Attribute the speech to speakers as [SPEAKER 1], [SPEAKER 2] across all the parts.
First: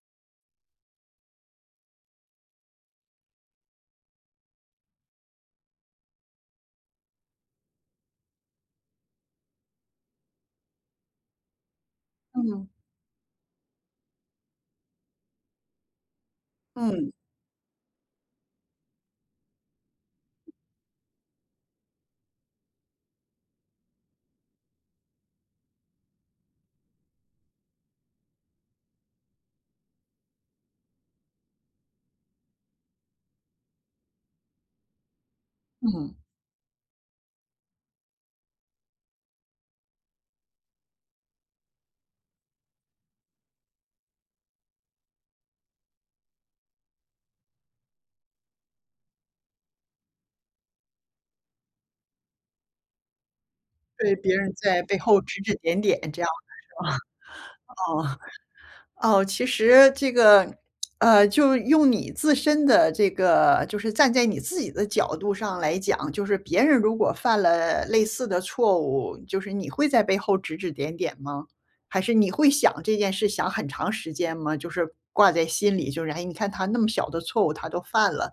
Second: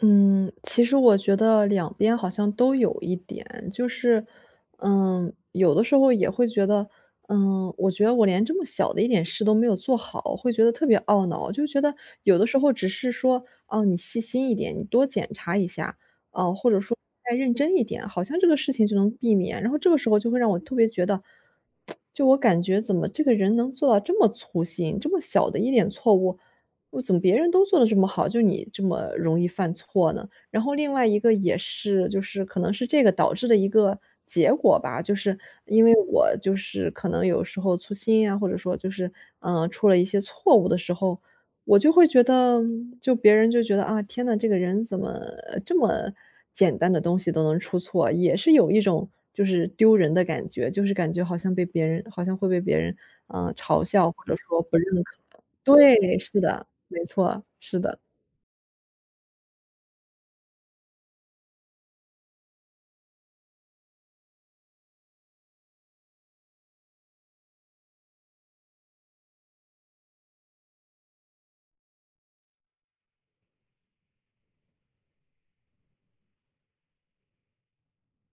[SPEAKER 1] 嗯，其实我觉得两边好像都有一点。就是，嗯，有的时候也会觉得，嗯，我觉得我连这么小的一点事都没有做好，会觉得特别懊恼，就觉得，有的时
[SPEAKER 2] 嗯。
[SPEAKER 1] 候只是说，哦，你细心一点你多检查一下，啊，或者说
[SPEAKER 2] 嗯。
[SPEAKER 1] 再认真一点，好像这个事情就能避免，然后这个时候就会让我特别觉得，就我感觉怎么这个人能做到这么粗心，这么小的一点错误，怎么别人都做得这么好，就你这么容易犯错呢？然后另外一个也是，就是可能是这个导致的一个结果吧。就是因为
[SPEAKER 2] 嗯。
[SPEAKER 1] 我就是可能有时候粗心啊，或者说就是，啊出了一些错误的时候，我就会觉得就别人就觉得，啊天哪，这个人怎么这么简单的东西都能出错？也是有一种就是丢人的感觉，就是感觉好像被别人好像会被别人，呃，嘲笑
[SPEAKER 2] 被
[SPEAKER 1] 或
[SPEAKER 2] 别
[SPEAKER 1] 者
[SPEAKER 2] 人
[SPEAKER 1] 说不
[SPEAKER 2] 在背
[SPEAKER 1] 认可
[SPEAKER 2] 后指指点点，
[SPEAKER 1] 对，
[SPEAKER 2] 这样
[SPEAKER 1] 是的，没错，是的。
[SPEAKER 2] 的是吧？哦哦，其实这个，呃，就用你自身的这个就是站在你自己的角度上来讲，就是别人如果犯了类似的错误，就是你会在背后指指点点吗？还是你会想这件事想很长时间吗？就是，挂在心里就，哎你看他那么小的错误，他都犯了。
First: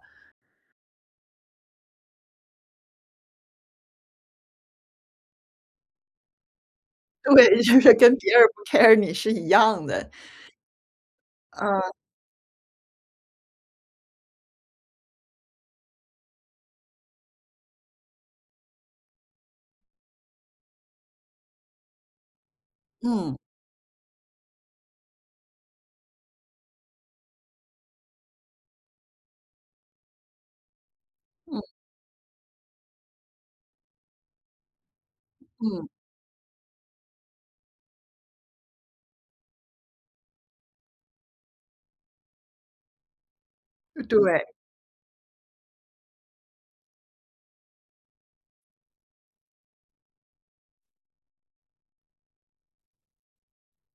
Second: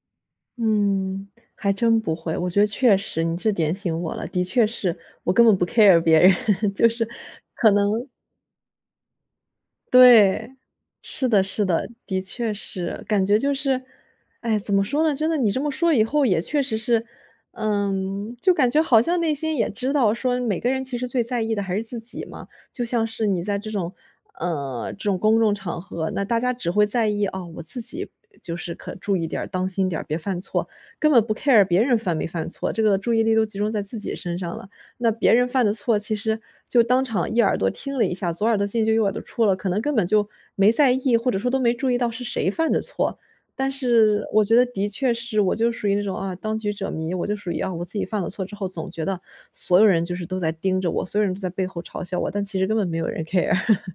[SPEAKER 1] 嗯，还真不会，我觉得确实，你这点醒我了，的确是，我根本不 care 别人就是，
[SPEAKER 2] 对，
[SPEAKER 1] 可
[SPEAKER 2] 就是
[SPEAKER 1] 能
[SPEAKER 2] 跟别人不 care 你，是一样的。
[SPEAKER 1] 对，是的是的，
[SPEAKER 2] 嗯。
[SPEAKER 1] 的确是。感觉就是，哎怎么说呢，真的你这么说以后也确实是，呃，就感觉好像内心也知道说每个人其实最在意的还是自己嘛。就像是
[SPEAKER 2] 嗯。
[SPEAKER 1] 你在这种，呃，这种公众场合，那大家只会在意，啊，我自己就是，可注意点儿，当心点儿，别犯错，根本不
[SPEAKER 2] 嗯。
[SPEAKER 1] care 别人犯没犯错，这个注意力都集中在自己身上了。那别人犯的
[SPEAKER 2] 嗯。
[SPEAKER 1] 错，其实就当场一耳朵听了一下，左耳朵进就右耳朵出了，可能根本就，没在意或者说都没注意到是谁犯的错。但是我
[SPEAKER 2] 对。
[SPEAKER 1] 觉得的确是我就属于那种啊当局者迷，我就属于啊我自己犯了错之后总觉得，所有人就是都在盯着我，所有人都在背后嘲笑我，但其实根本没有人 care。